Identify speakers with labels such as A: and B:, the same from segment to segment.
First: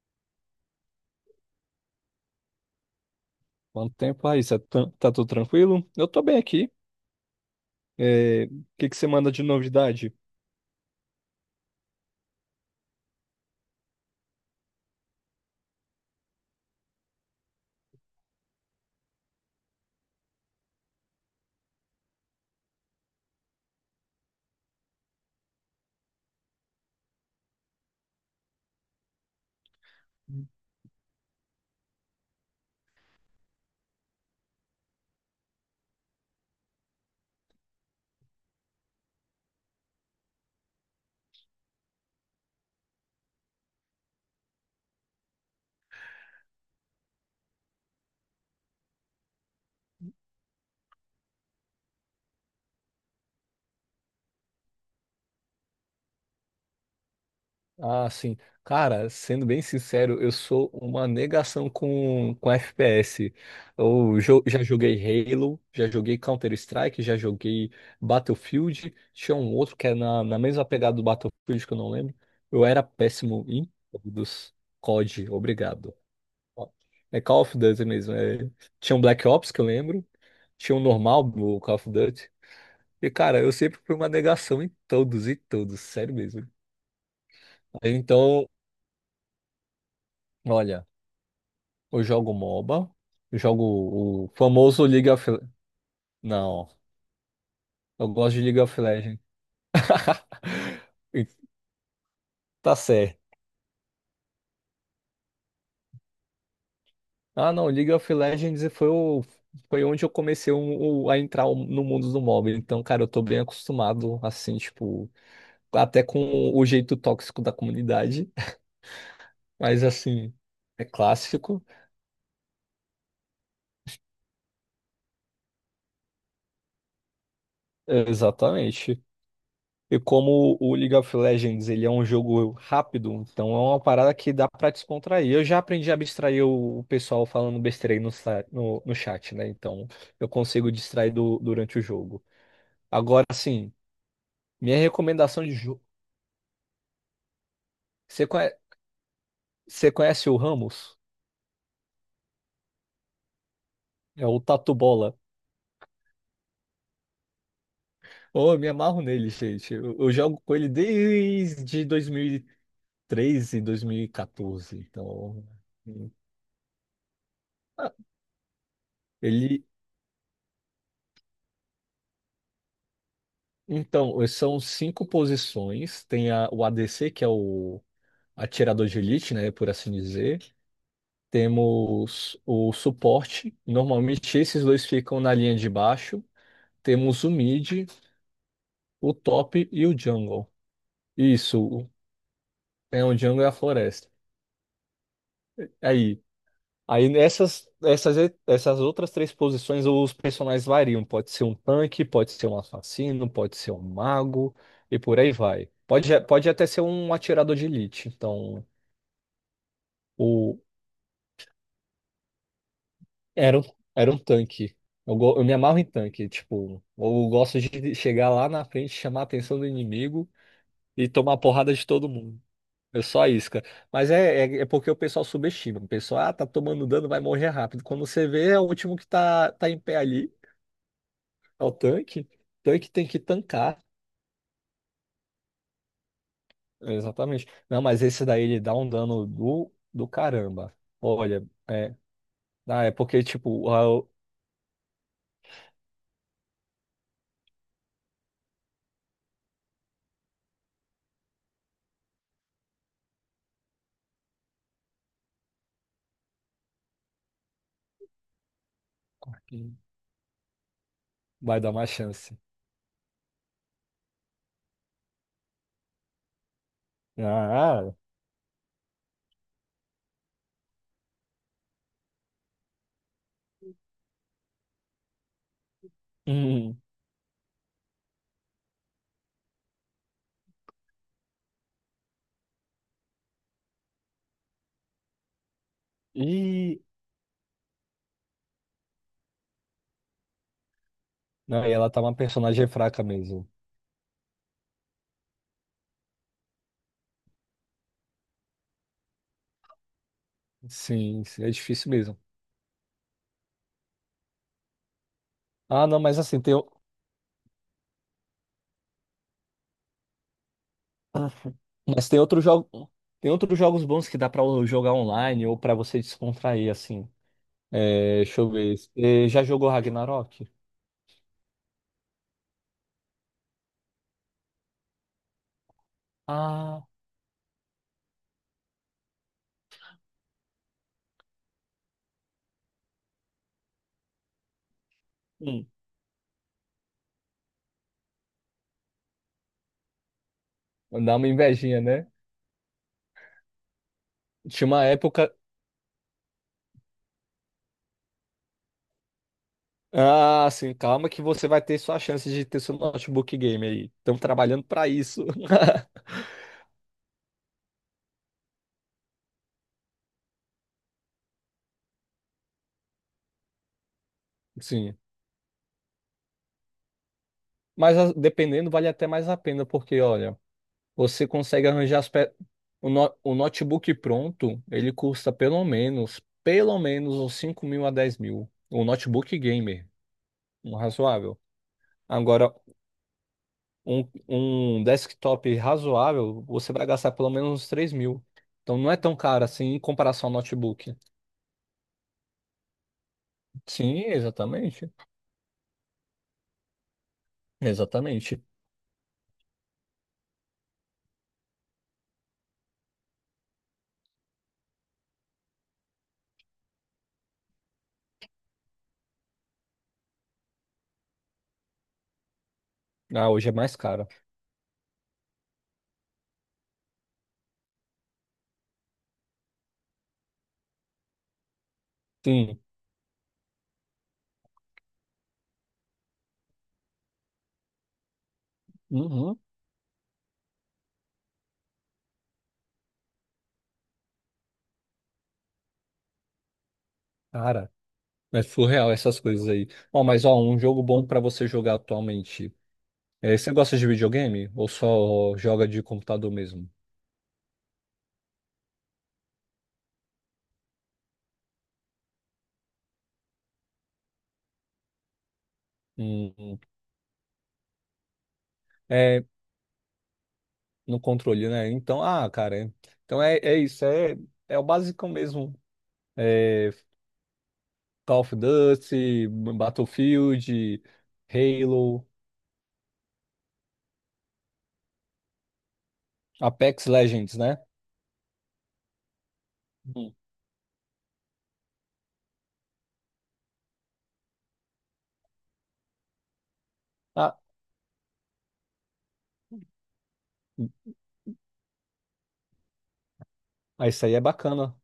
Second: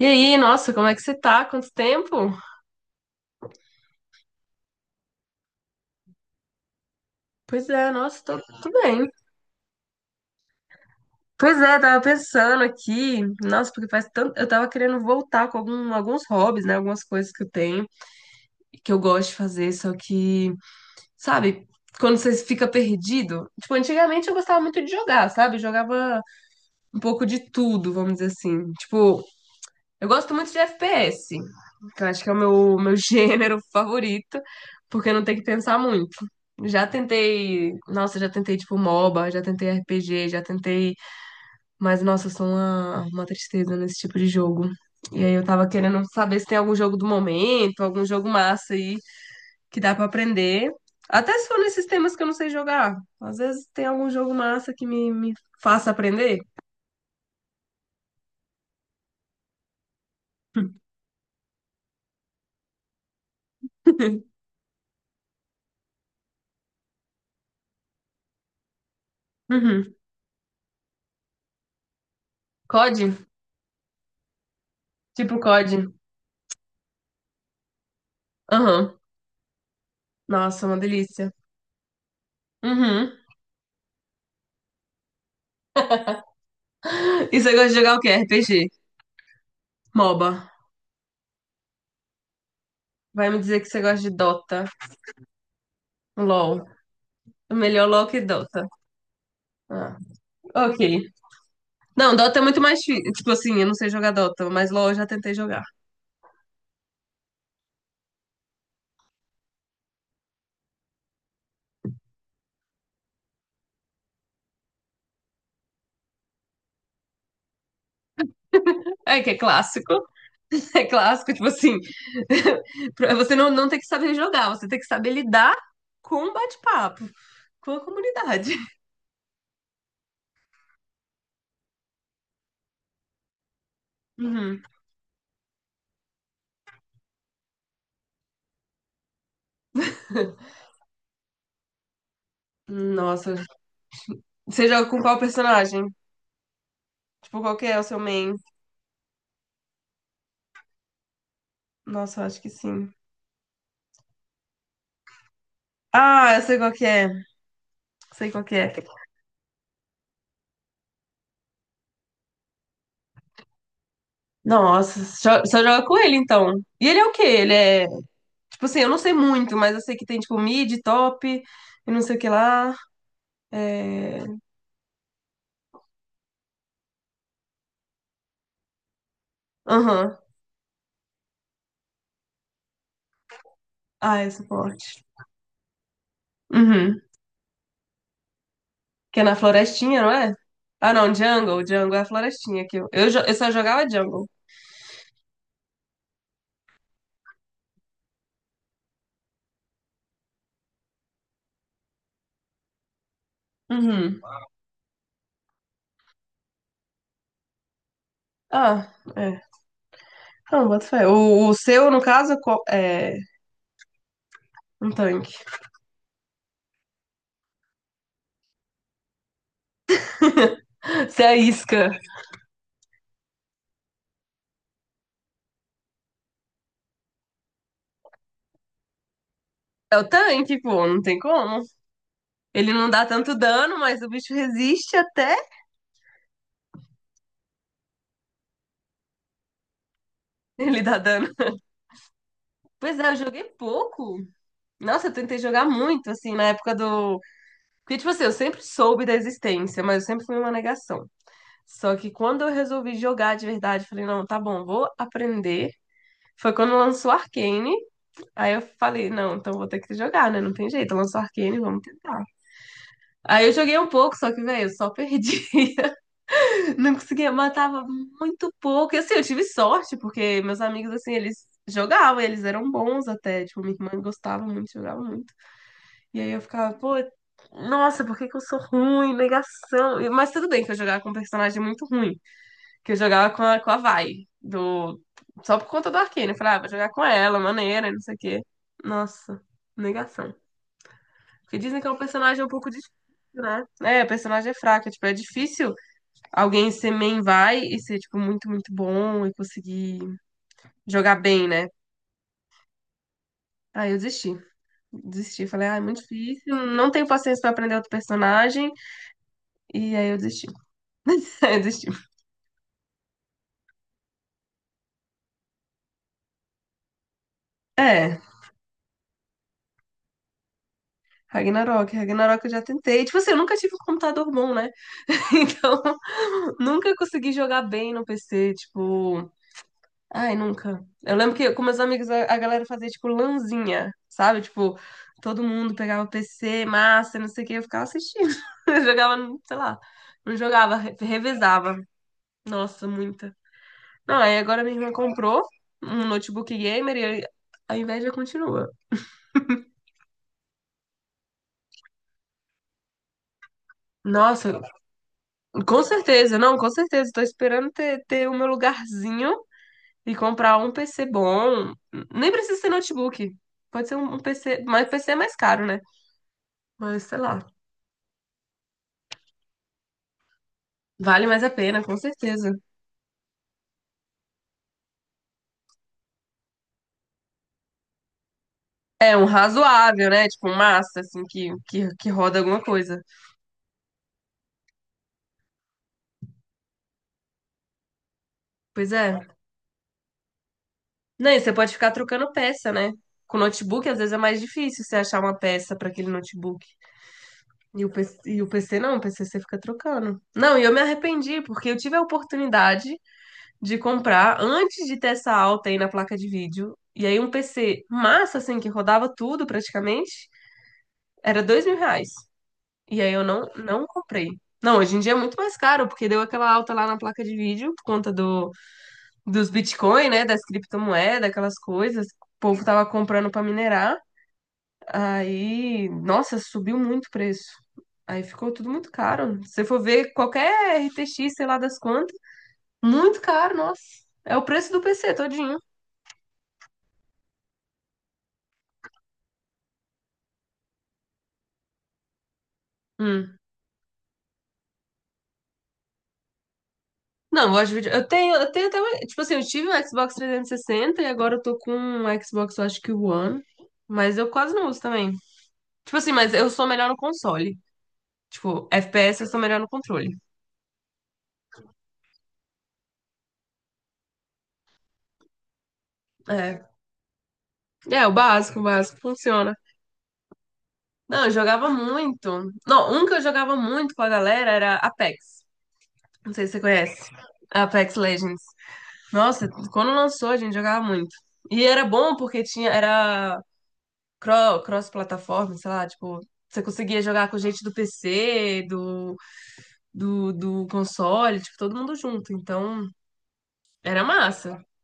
A: E aí, nossa, como é que você tá? Quanto tempo?
B: Quanto tempo aí? Cê tá, tudo tranquilo? Eu tô bem aqui.
A: Pois é, nossa, tô,
B: É, o
A: tô
B: que que você
A: bem.
B: manda de novidade?
A: Pois é, tava pensando aqui, nossa, porque faz tanto. Eu tava querendo voltar com alguns hobbies, né? Algumas coisas que eu tenho, que eu gosto de fazer, só que, sabe, quando você fica perdido. Tipo, antigamente eu gostava muito de jogar, sabe? Eu jogava um pouco de tudo, vamos dizer assim. Tipo, eu gosto muito de FPS, que eu acho que é o meu gênero favorito, porque não tem que pensar muito. Já tentei, nossa, já tentei tipo MOBA, já tentei RPG, já tentei, mas nossa, eu sou uma tristeza nesse tipo de jogo. E aí eu tava querendo saber se tem algum jogo do momento, algum jogo massa aí que dá pra aprender. Até se for nesses temas que eu não sei jogar. Às vezes tem algum jogo massa que me faça aprender.
B: Ah, sim. Cara, sendo bem sincero, eu sou uma negação com FPS. Eu jo- já joguei Halo, já joguei Counter-Strike, já joguei Battlefield. Tinha um outro que
A: Uhum.
B: é na mesma pegada do Battlefield que eu não lembro. Eu era
A: COD?
B: péssimo em todos. COD,
A: Tipo COD.
B: obrigado. Ó, é Call of Duty mesmo, é. Tinha
A: Aham.
B: um Black Ops que eu lembro.
A: Nossa, é
B: Tinha
A: uma
B: um normal
A: delícia.
B: do Call of Duty. E,
A: Uhum.
B: cara, eu sempre fui uma negação em todos e todos, sério mesmo.
A: E você gosta de
B: Aí,
A: jogar o quê?
B: então,
A: RPG? MOBA.
B: olha, eu jogo MOBA,
A: Vai me
B: eu
A: dizer que você gosta de
B: jogo o
A: Dota.
B: famoso League of...
A: LOL.
B: Não,
A: Melhor LOL
B: eu
A: que
B: gosto de League
A: Dota.
B: of Legends.
A: Ah, ok.
B: E.
A: Não, Dota é muito
B: Tá
A: mais difícil.
B: certo.
A: Tipo assim, eu não sei jogar Dota, mas LOL eu já tentei jogar.
B: Ah, não, League of Legends foi, o... foi onde eu comecei a entrar no mundo do MOBA. Então, cara, eu tô bem acostumado, assim, tipo, até com o jeito tóxico da comunidade.
A: É que é
B: Mas,
A: clássico.
B: assim,
A: É
B: é
A: clássico, tipo
B: clássico.
A: assim. Você não tem que saber jogar, você tem que saber lidar com o bate-papo, com a comunidade.
B: Exatamente. E como o League of Legends ele é um jogo rápido, então é uma parada que dá
A: Uhum.
B: pra descontrair. Eu já aprendi a abstrair o pessoal falando besteira aí no chat, né? Então eu consigo distrair durante o jogo. Agora
A: Nossa.
B: sim,
A: Você
B: minha
A: joga com qual
B: recomendação de jogo.
A: personagem? Tipo, qual que é o seu
B: Você
A: main?
B: conhe- você conhece o Ramos?
A: Nossa, eu acho que sim.
B: É o Tatu Bola.
A: Ah, eu sei qual que é. Sei qual
B: Oh,
A: que
B: eu
A: é.
B: me amarro nele, gente. Eu jogo com ele desde 2013, 2014.
A: Nossa, só
B: Então,
A: só joga com
B: hum,
A: ele então. E ele é o quê? Ele é.
B: ah,
A: Tipo assim, eu não sei muito,
B: ele.
A: mas eu sei que tem tipo mid, top, e não sei o que lá. É.
B: Então, são cinco posições. Tem o ADC, que é o atirador de elite, né, por assim
A: Aham.
B: dizer. Temos o suporte.
A: Ah, é
B: Normalmente esses dois
A: suporte.
B: ficam na linha de baixo.
A: Uhum.
B: Temos o mid, o
A: Que é na
B: top e o
A: florestinha, não é?
B: jungle.
A: Ah, não,
B: Isso,
A: jungle. Jungle é a florestinha que eu.
B: é o
A: Eu
B: jungle e
A: só
B: a
A: jogava
B: floresta.
A: jungle.
B: Aí, aí, essas outras três posições os personagens variam. Pode ser um tanque, pode ser um assassino, pode ser um
A: Uhum.
B: mago e por aí vai. Pode até ser um atirador de elite. Então,
A: Ah, é.
B: O,
A: Não, bota fé. O seu, no caso, é
B: era, um- era um tanque.
A: um
B: Eu,
A: tanque.
B: go- eu me amarro em tanque, tipo, eu gosto de chegar lá na frente, chamar a atenção do inimigo e
A: Se é a
B: tomar porrada de
A: isca.
B: todo mundo. Eu só a isca. Mas é porque o pessoal subestima. O pessoal, ah, tá tomando dano, vai morrer rápido. Quando você vê, é o último que tá em pé
A: É o
B: ali.
A: tanque, pô, não tem como.
B: É o tanque.
A: Ele não
B: Tanque
A: dá
B: tem que
A: tanto dano,
B: tancar.
A: mas o bicho resiste até
B: Exatamente. Não, mas esse daí ele dá um dano do caramba.
A: ele dar dano.
B: Olha, é
A: Pois é, eu
B: porque,
A: joguei
B: tipo,
A: pouco. Nossa, eu tentei jogar muito, assim, na época do. Porque, tipo assim, eu sempre soube da existência, mas eu sempre fui uma negação. Só que quando eu resolvi jogar de verdade, falei, não, tá bom, vou aprender. Foi quando lançou Arcane. Aí eu falei, não, então vou ter que jogar, né? Não tem jeito. Lançou Arcane,
B: vai dar
A: vamos
B: uma
A: tentar.
B: chance.
A: Aí eu joguei um pouco, só que, velho, eu só perdi. Não conseguia, matava
B: Ah,
A: muito pouco. E assim, eu tive sorte, porque meus amigos, assim, eles jogavam, eles eram bons até. Tipo, minha irmã gostava muito, jogava muito. E aí eu ficava, pô, nossa, por que que eu sou ruim? Negação. Mas tudo bem que eu jogava com um personagem muito ruim, que eu jogava com a Vai, do... só por conta do Arcane. Eu falava, ah, vou
B: e.
A: jogar com ela, maneira, e não sei o quê. Nossa, negação. Porque
B: Não, e
A: dizem que é
B: ela
A: um
B: tá uma
A: personagem um
B: personagem
A: pouco difícil,
B: fraca mesmo.
A: né? É, o personagem é fraco, é, tipo, é difícil alguém ser main vai e ser, tipo, muito, muito bom e conseguir jogar
B: Sim, sim,
A: bem,
B: é
A: né?
B: difícil mesmo.
A: Aí eu desisti. Desisti. Falei, ah, é
B: Ah, não,
A: muito
B: mas assim,
A: difícil. Não tenho paciência pra aprender outro personagem. E aí eu desisti. Aí eu desisti.
B: mas tem outro jogo, tem outros jogos bons que dá pra jogar online ou pra você descontrair, assim. É,
A: É,
B: deixa eu ver. Você já jogou Ragnarok?
A: Ragnarok. Ragnarok eu já tentei. Tipo assim, eu nunca tive um computador bom, né? Então,
B: Ah,
A: nunca consegui jogar bem no PC. Tipo, ai, nunca. Eu lembro que com meus amigos a galera fazia tipo lanzinha, sabe? Tipo, todo
B: hum.
A: mundo pegava o PC, massa, não sei o que, eu ficava assistindo. Eu jogava, sei lá, não jogava,
B: Dá uma
A: revezava.
B: invejinha, né?
A: Nossa, muita. Não, aí agora
B: Tinha
A: minha
B: uma
A: irmã
B: época.
A: comprou um notebook gamer e aí a inveja continua.
B: Ah, sim, calma que você vai ter sua chance de ter seu notebook game aí. Estamos
A: Nossa,
B: trabalhando pra isso.
A: com certeza, não, com certeza. Tô esperando ter o meu lugarzinho e comprar um PC bom. Nem precisa ser notebook. Pode ser um PC, mas
B: Sim.
A: PC é mais caro, né? Mas sei lá.
B: Mas dependendo, vale até mais a pena, porque, olha. Você
A: Vale mais a
B: consegue
A: pena, com
B: arranjar as pe...
A: certeza.
B: o, no- o notebook pronto, ele custa pelo menos uns 5 mil a 10 mil. Um
A: É um
B: notebook gamer,
A: razoável, né? Tipo, um
B: um
A: massa, assim,
B: razoável.
A: que roda
B: Agora,
A: alguma coisa.
B: um desktop razoável, você vai gastar pelo menos uns 3 mil. Então não
A: Pois
B: é tão
A: é.
B: caro assim em comparação ao notebook.
A: Não, e você pode ficar trocando peça, né? Com notebook, às
B: Sim,
A: vezes é mais difícil
B: exatamente.
A: você achar uma peça para aquele notebook. E
B: Exatamente.
A: o PC não, o PC você fica trocando. Não, e eu me arrependi, porque eu tive a oportunidade de comprar antes de ter essa alta aí na placa de vídeo. E aí um PC massa, assim, que rodava tudo praticamente, era R$ 2.000. E aí eu
B: Ah, hoje é mais
A: não
B: caro.
A: comprei. Não, hoje em dia é muito mais caro, porque deu aquela alta lá na placa de vídeo por conta dos Bitcoin, né? Das criptomoedas, aquelas coisas. O
B: Sim.
A: povo tava comprando pra minerar. Aí, nossa, subiu muito o preço. Aí ficou tudo muito
B: Uhum.
A: caro. Se você for ver qualquer RTX, sei lá das quantas, muito caro, nossa. É o preço do PC todinho.
B: Cara, é surreal essas coisas aí. Ó, mas ó, um jogo bom pra você jogar atualmente. É,
A: Hum.
B: você gosta de videogame ou só joga de computador mesmo?
A: Não, eu gosto de vídeo. Eu tenho até. Uma- Tipo assim, eu tive um Xbox 360 e agora eu tô com um Xbox, eu acho que o One. Mas eu quase não uso também. Tipo assim, mas
B: Hum,
A: eu
B: hum.
A: sou melhor no console. Tipo, FPS
B: É
A: eu sou melhor no controle.
B: no controle, né? Então, ah, cara, então é isso, é o básico mesmo.
A: É.
B: É,
A: É,
B: Call of
A: o básico
B: Duty,
A: funciona.
B: Battlefield,
A: Não, eu jogava
B: Halo,
A: muito. Não, um que eu jogava muito com a galera era Apex. Não sei se você
B: Apex
A: conhece.
B: Legends, né?
A: Apex Legends. Nossa, quando
B: Hum.
A: lançou, a gente jogava muito. E era bom porque tinha, era cross-plataforma, sei lá, tipo, você conseguia jogar com
B: Ah,
A: gente do PC, do console, tipo, todo mundo junto. Então,
B: ah,
A: era
B: isso aí é
A: massa.
B: bacana.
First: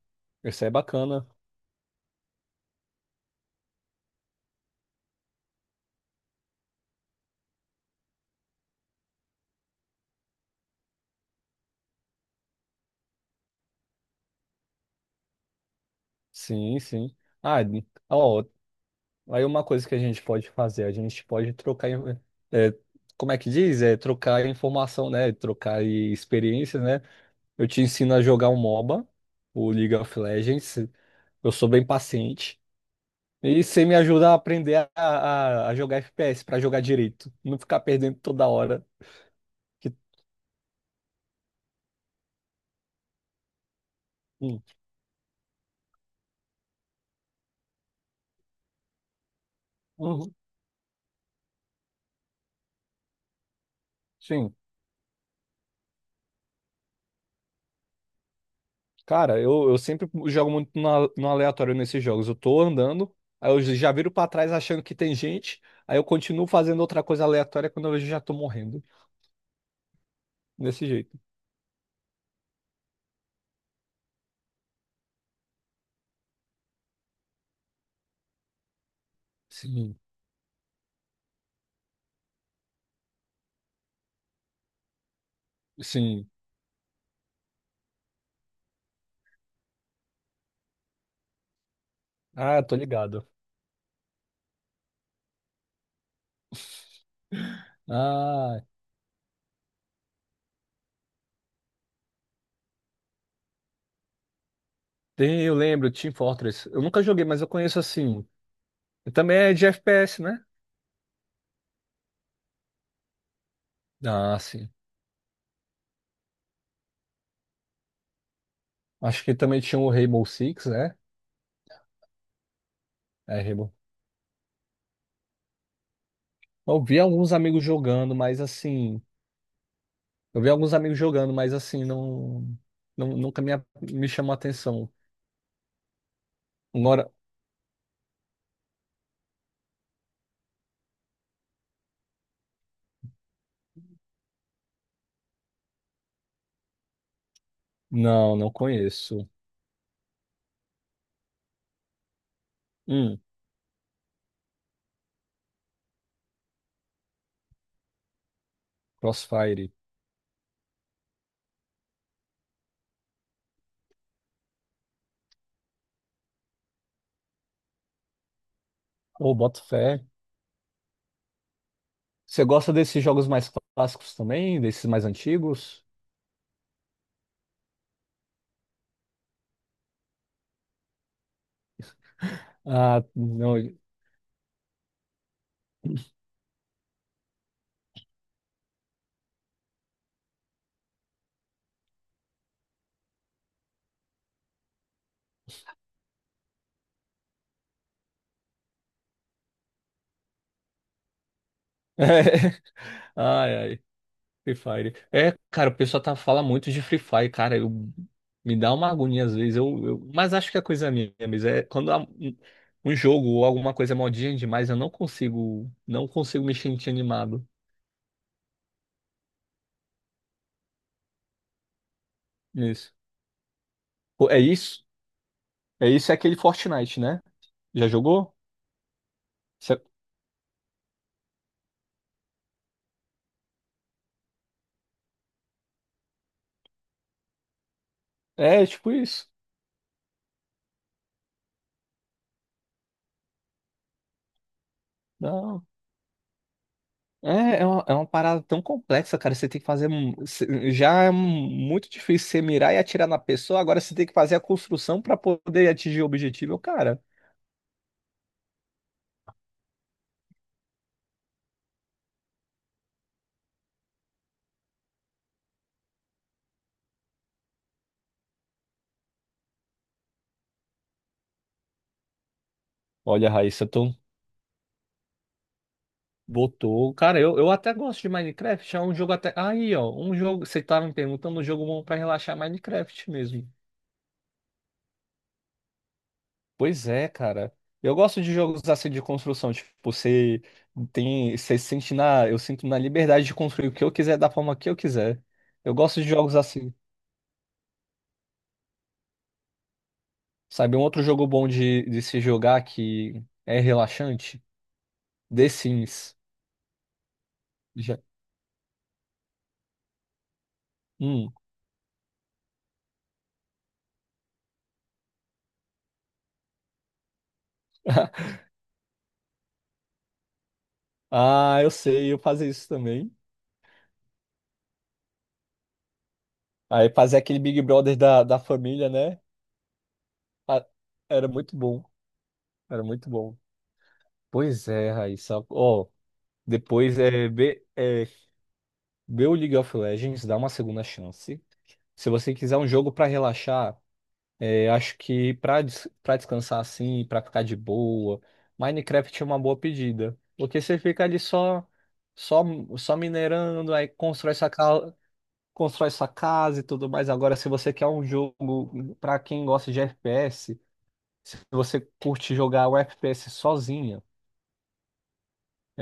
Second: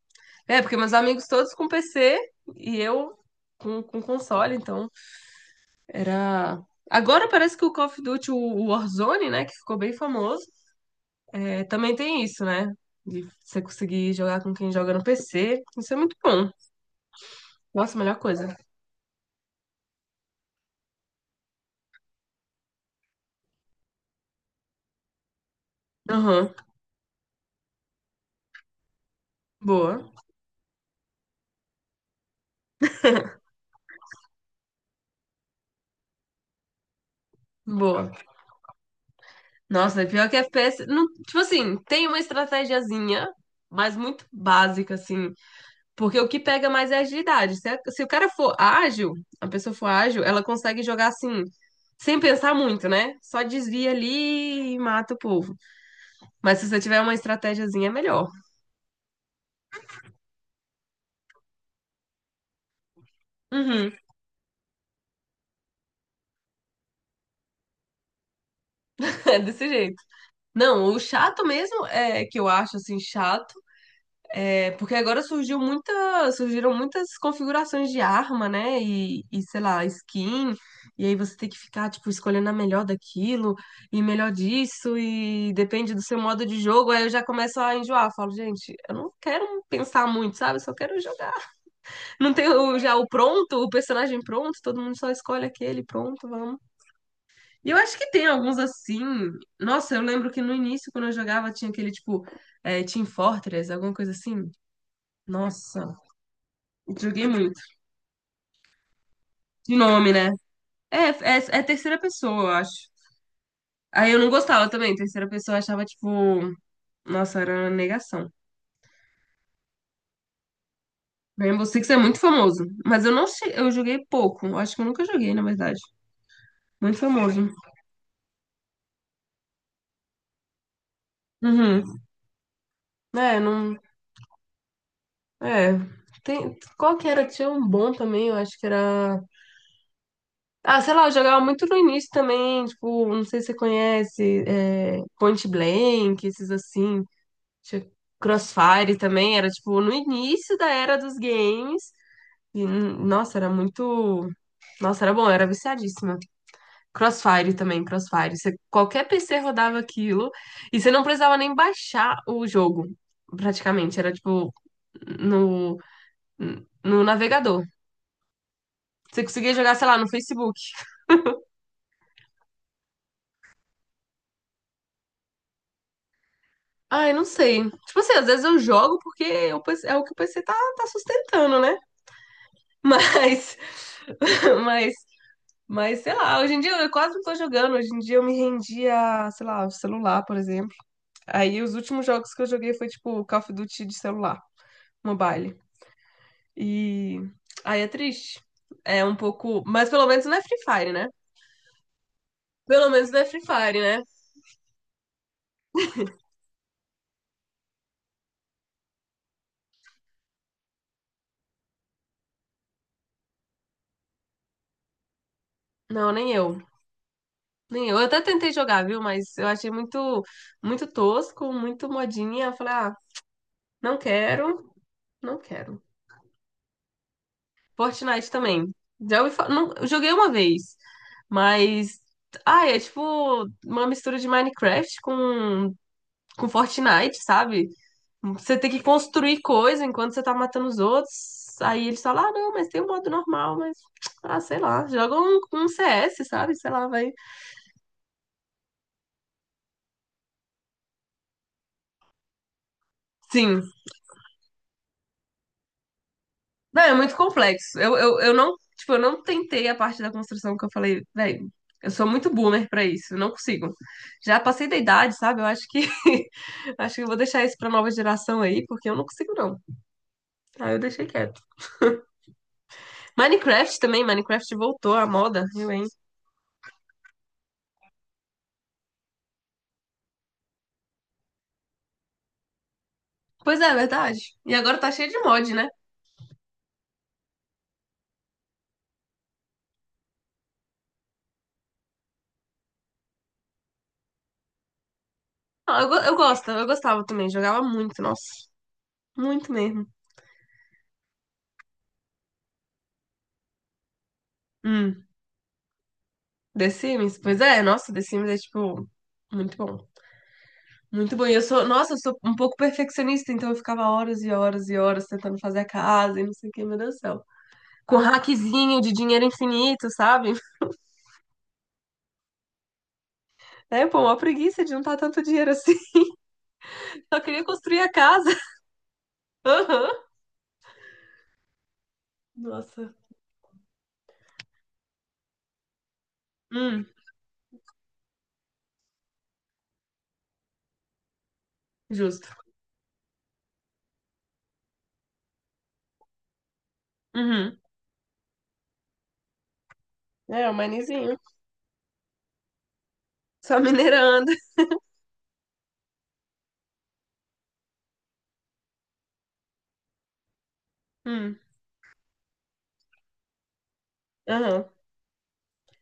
A: É,
B: Isso aí é
A: porque meus amigos
B: bacana.
A: todos com PC e eu com console, então era. Agora parece que o Call of Duty, o Warzone, né, que ficou bem famoso, é, também tem isso, né? De você conseguir jogar com quem joga no PC. Isso é muito bom.
B: Sim, sim. Ah,
A: Nossa, melhor
B: ó,
A: coisa.
B: aí uma coisa que a gente pode fazer, a gente pode trocar, é, como é que diz? É trocar informação, né? Trocar e
A: Aham,
B: experiências, né? Eu te ensino a jogar um MOBA, o League
A: boa,
B: of Legends. Eu sou bem paciente. E você me ajuda a aprender a jogar FPS para jogar direito, não ficar
A: boa.
B: perdendo toda hora. Que...
A: Nossa, é pior que FPS. Não, tipo assim, tem uma estratégiazinha, mas muito
B: Hum.
A: básica, assim. Porque o que pega mais é a agilidade. Se, se o cara for ágil, a pessoa for ágil,
B: Uhum.
A: ela consegue jogar assim, sem pensar muito, né? Só desvia
B: Sim.
A: ali e mata o povo. Mas se você tiver uma estratégiazinha, é melhor.
B: Cara, eu sempre jogo muito no aleatório nesses jogos. Eu tô andando, aí eu
A: Uhum,
B: já viro pra trás achando que tem gente, aí eu continuo fazendo outra coisa aleatória quando eu vejo já tô morrendo.
A: é desse jeito. Não,
B: Desse
A: o
B: jeito.
A: chato mesmo é que eu acho assim chato. É, porque agora surgiu muita, surgiram muitas configurações de arma, né? E, sei lá,
B: Sim,
A: skin. E aí você tem que ficar, tipo, escolhendo a melhor daquilo e melhor disso. E depende do seu
B: sim.
A: modo de jogo. Aí eu já começo a enjoar. Falo, gente, eu não quero pensar muito, sabe? Eu só quero jogar. Não tem
B: Ah, tô
A: já o
B: ligado.
A: pronto, o personagem pronto. Todo mundo só escolhe aquele, pronto, vamos. E eu acho que tem alguns
B: Ah,
A: assim. Nossa, eu lembro que no início, quando eu jogava, tinha aquele, tipo, Team Fortress, alguma coisa assim.
B: tem, eu lembro,
A: Nossa.
B: Team Fortress. Eu nunca joguei,
A: Joguei
B: mas eu
A: muito.
B: conheço assim. Também é de
A: De nome,
B: FPS,
A: né?
B: né?
A: É terceira pessoa, eu acho. Aí eu não
B: Ah,
A: gostava
B: sim.
A: também. Terceira pessoa eu achava, tipo, nossa, era uma negação.
B: Acho que também tinha o Rainbow Six, né?
A: Rainbow Six é muito famoso. Mas eu não
B: É,
A: sei, eu
B: Rainbow.
A: joguei pouco. Eu acho que eu nunca joguei, na verdade.
B: Eu
A: Muito
B: vi alguns
A: famoso.
B: amigos jogando, mas assim. Eu vi alguns amigos jogando, mas assim,
A: Uhum.
B: não, não
A: É,
B: nunca me, a-
A: não.
B: me chamou a atenção.
A: É. Tem... Qual que
B: Agora,
A: era? Tinha um bom também, eu acho que era. Ah, sei lá, eu jogava muito no início também, tipo, não sei se você conhece, é, Point Blank, esses assim, tinha
B: não, não
A: Crossfire
B: conheço.
A: também, era tipo no início da era dos games. E,
B: Hum,
A: nossa, era muito. Nossa, era bom, eu era viciadíssima. Crossfire também, Crossfire. Qualquer PC
B: Crossfire.
A: rodava aquilo e você não precisava nem baixar o jogo, praticamente. Era tipo no, no navegador. Você
B: Ô,
A: conseguia
B: boto
A: jogar, sei lá,
B: fé.
A: no Facebook.
B: Você gosta desses jogos mais clássicos também? Desses mais antigos?
A: Ah, eu não sei. Tipo assim, às vezes eu jogo porque o PC é o que o PC tá sustentando, né?
B: Ah,
A: Mas,
B: não.
A: mas sei lá, hoje em dia eu quase não tô jogando. Hoje em dia eu me rendi a, sei lá, o celular, por exemplo. Aí os últimos jogos que eu joguei foi tipo Call of Duty de celular, mobile. E aí é triste. É um pouco. Mas pelo menos não é Free Fire, né? Pelo menos não é Free
B: Ai, ai.
A: Fire, né?
B: Free Fire. É, cara, o pessoal fala muito de Free Fire, cara. Me dá uma agonia às vezes. Mas acho que é coisa é minha, mas é quando há um jogo ou alguma coisa é modinha demais, eu não consigo, não
A: Não, nem
B: consigo me
A: eu.
B: sentir animado.
A: Nem eu. Eu até tentei jogar, viu? Mas eu achei muito, muito tosco, muito modinha. Eu falei,
B: Isso.
A: ah, não
B: Pô, é
A: quero,
B: isso?
A: não quero.
B: É isso, é aquele Fortnite, né? Já
A: Fortnite
B: jogou?
A: também. Não,
B: Cê-
A: eu joguei uma vez, mas. Ah, é tipo uma mistura de Minecraft com Fortnite, sabe? Você
B: É,
A: tem que
B: tipo isso.
A: construir coisa enquanto você tá matando os outros. Aí eles falam, ah, não, mas tem um modo normal, mas. Ah, sei lá. Joga um,
B: Não.
A: um CS, sabe? Sei lá, vai.
B: É, é uma parada tão complexa, cara. Você tem que fazer. Já é muito difícil você mirar e atirar na pessoa.
A: Sim,
B: Agora você tem que fazer a construção pra poder atingir o objetivo,
A: não, é
B: cara.
A: muito complexo. Eu não, tipo, eu não tentei a parte da construção que eu falei, velho, eu sou muito boomer pra isso, eu não consigo. Já passei da idade, sabe? Eu acho que acho que eu vou deixar isso pra nova geração aí, porque eu não consigo não. Aí eu deixei quieto.
B: Olha, Raíssa,
A: Minecraft
B: tu
A: também, Minecraft voltou à moda, viu, hein?
B: botou. Cara, eu até gosto de Minecraft. É um jogo até. Aí, ó. Um jogo. Você tava me perguntando um jogo bom pra relaxar Minecraft mesmo.
A: Pois é, é verdade. E agora tá cheio de mod, né?
B: Pois é, cara. Eu gosto de jogos assim de construção, tipo, eu sinto na liberdade de construir o que eu quiser da forma que eu quiser. Eu gosto de
A: Eu
B: jogos
A: gosto, eu
B: assim,
A: gostava também, jogava muito, nossa, muito mesmo.
B: sabe? Um outro jogo bom de se jogar que é relaxante,
A: Hum,
B: The Sims.
A: The Sims? Pois é, nossa,
B: Já.
A: The Sims é tipo muito bom. Muito bom.
B: Hum.
A: E eu sou, nossa, eu sou um pouco perfeccionista, então eu ficava horas e horas e horas tentando fazer a casa e não sei o que, meu Deus do céu. Com um hackzinho de dinheiro infinito, sabe?
B: Ah, eu sei, eu fazia isso também.
A: É, pô, uma preguiça de juntar tanto dinheiro assim.
B: Aí fazer
A: Só
B: aquele
A: queria
B: Big
A: construir a
B: Brother da,
A: casa.
B: da família, né?
A: Aham.
B: Ah, era muito bom, era
A: Nossa.
B: muito bom. Pois é, Raíssa. Ó,
A: Hum,
B: depois é. Vê o League of Legends, dá uma segunda chance. Se
A: justo.
B: você quiser um jogo pra relaxar, é, acho que pra des para descansar assim, pra ficar de
A: Uhum.
B: boa, Minecraft é uma boa pedida,
A: É, o
B: porque você fica
A: manizinho.
B: ali só só
A: Só
B: minerando, aí
A: minerando.
B: constrói sua casa e tudo mais. Agora, se você quer um jogo pra quem gosta de FPS, se
A: Hum,
B: você curte jogar o FPS sozinha,
A: aham.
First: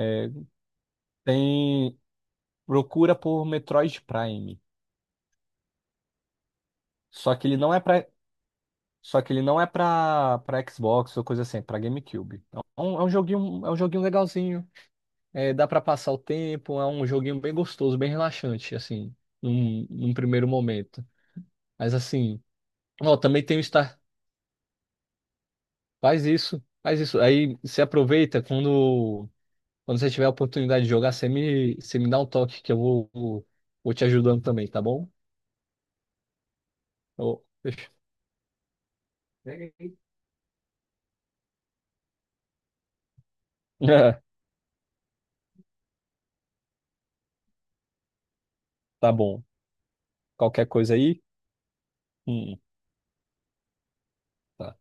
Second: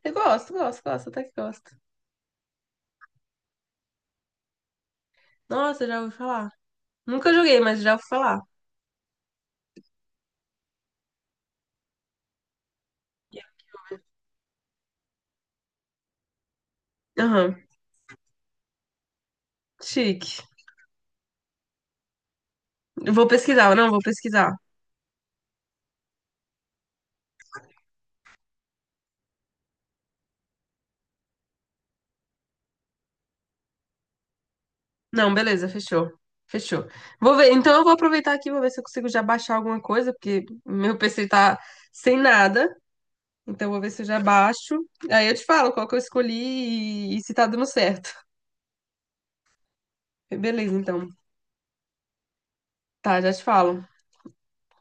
A: Eu gosto, gosto, gosto, até que gosto.
B: tem procura por Metroid Prime.
A: Nossa, já ouvi falar. Nunca
B: Só que ele
A: joguei,
B: não é
A: mas já ouvi
B: pra
A: falar.
B: Só que ele não é pra Xbox ou coisa assim, é pra GameCube. É um é um joguinho legalzinho. É, dá pra passar o tempo, é um joguinho bem
A: Aham.
B: gostoso, bem relaxante, assim, num
A: Chique.
B: primeiro momento. Mas assim,
A: Eu
B: ó,
A: vou
B: também tem o
A: pesquisar, não,
B: Star.
A: vou pesquisar.
B: Faz isso, faz isso. Aí você aproveita quando, você tiver a oportunidade de jogar, você me dá um toque que eu vou te ajudando também, tá bom?
A: Não, beleza, fechou. Fechou. Vou
B: Eu-
A: ver. Então eu
B: deixa-
A: vou aproveitar aqui, vou ver se eu consigo já baixar alguma coisa, porque meu PC tá sem nada. Então eu vou ver se eu já baixo. Aí eu te falo qual que eu escolhi e se tá dando certo.
B: Tá bom. Qualquer
A: Beleza,
B: coisa
A: então.
B: aí? Hum,
A: Tá, já te falo.
B: tá.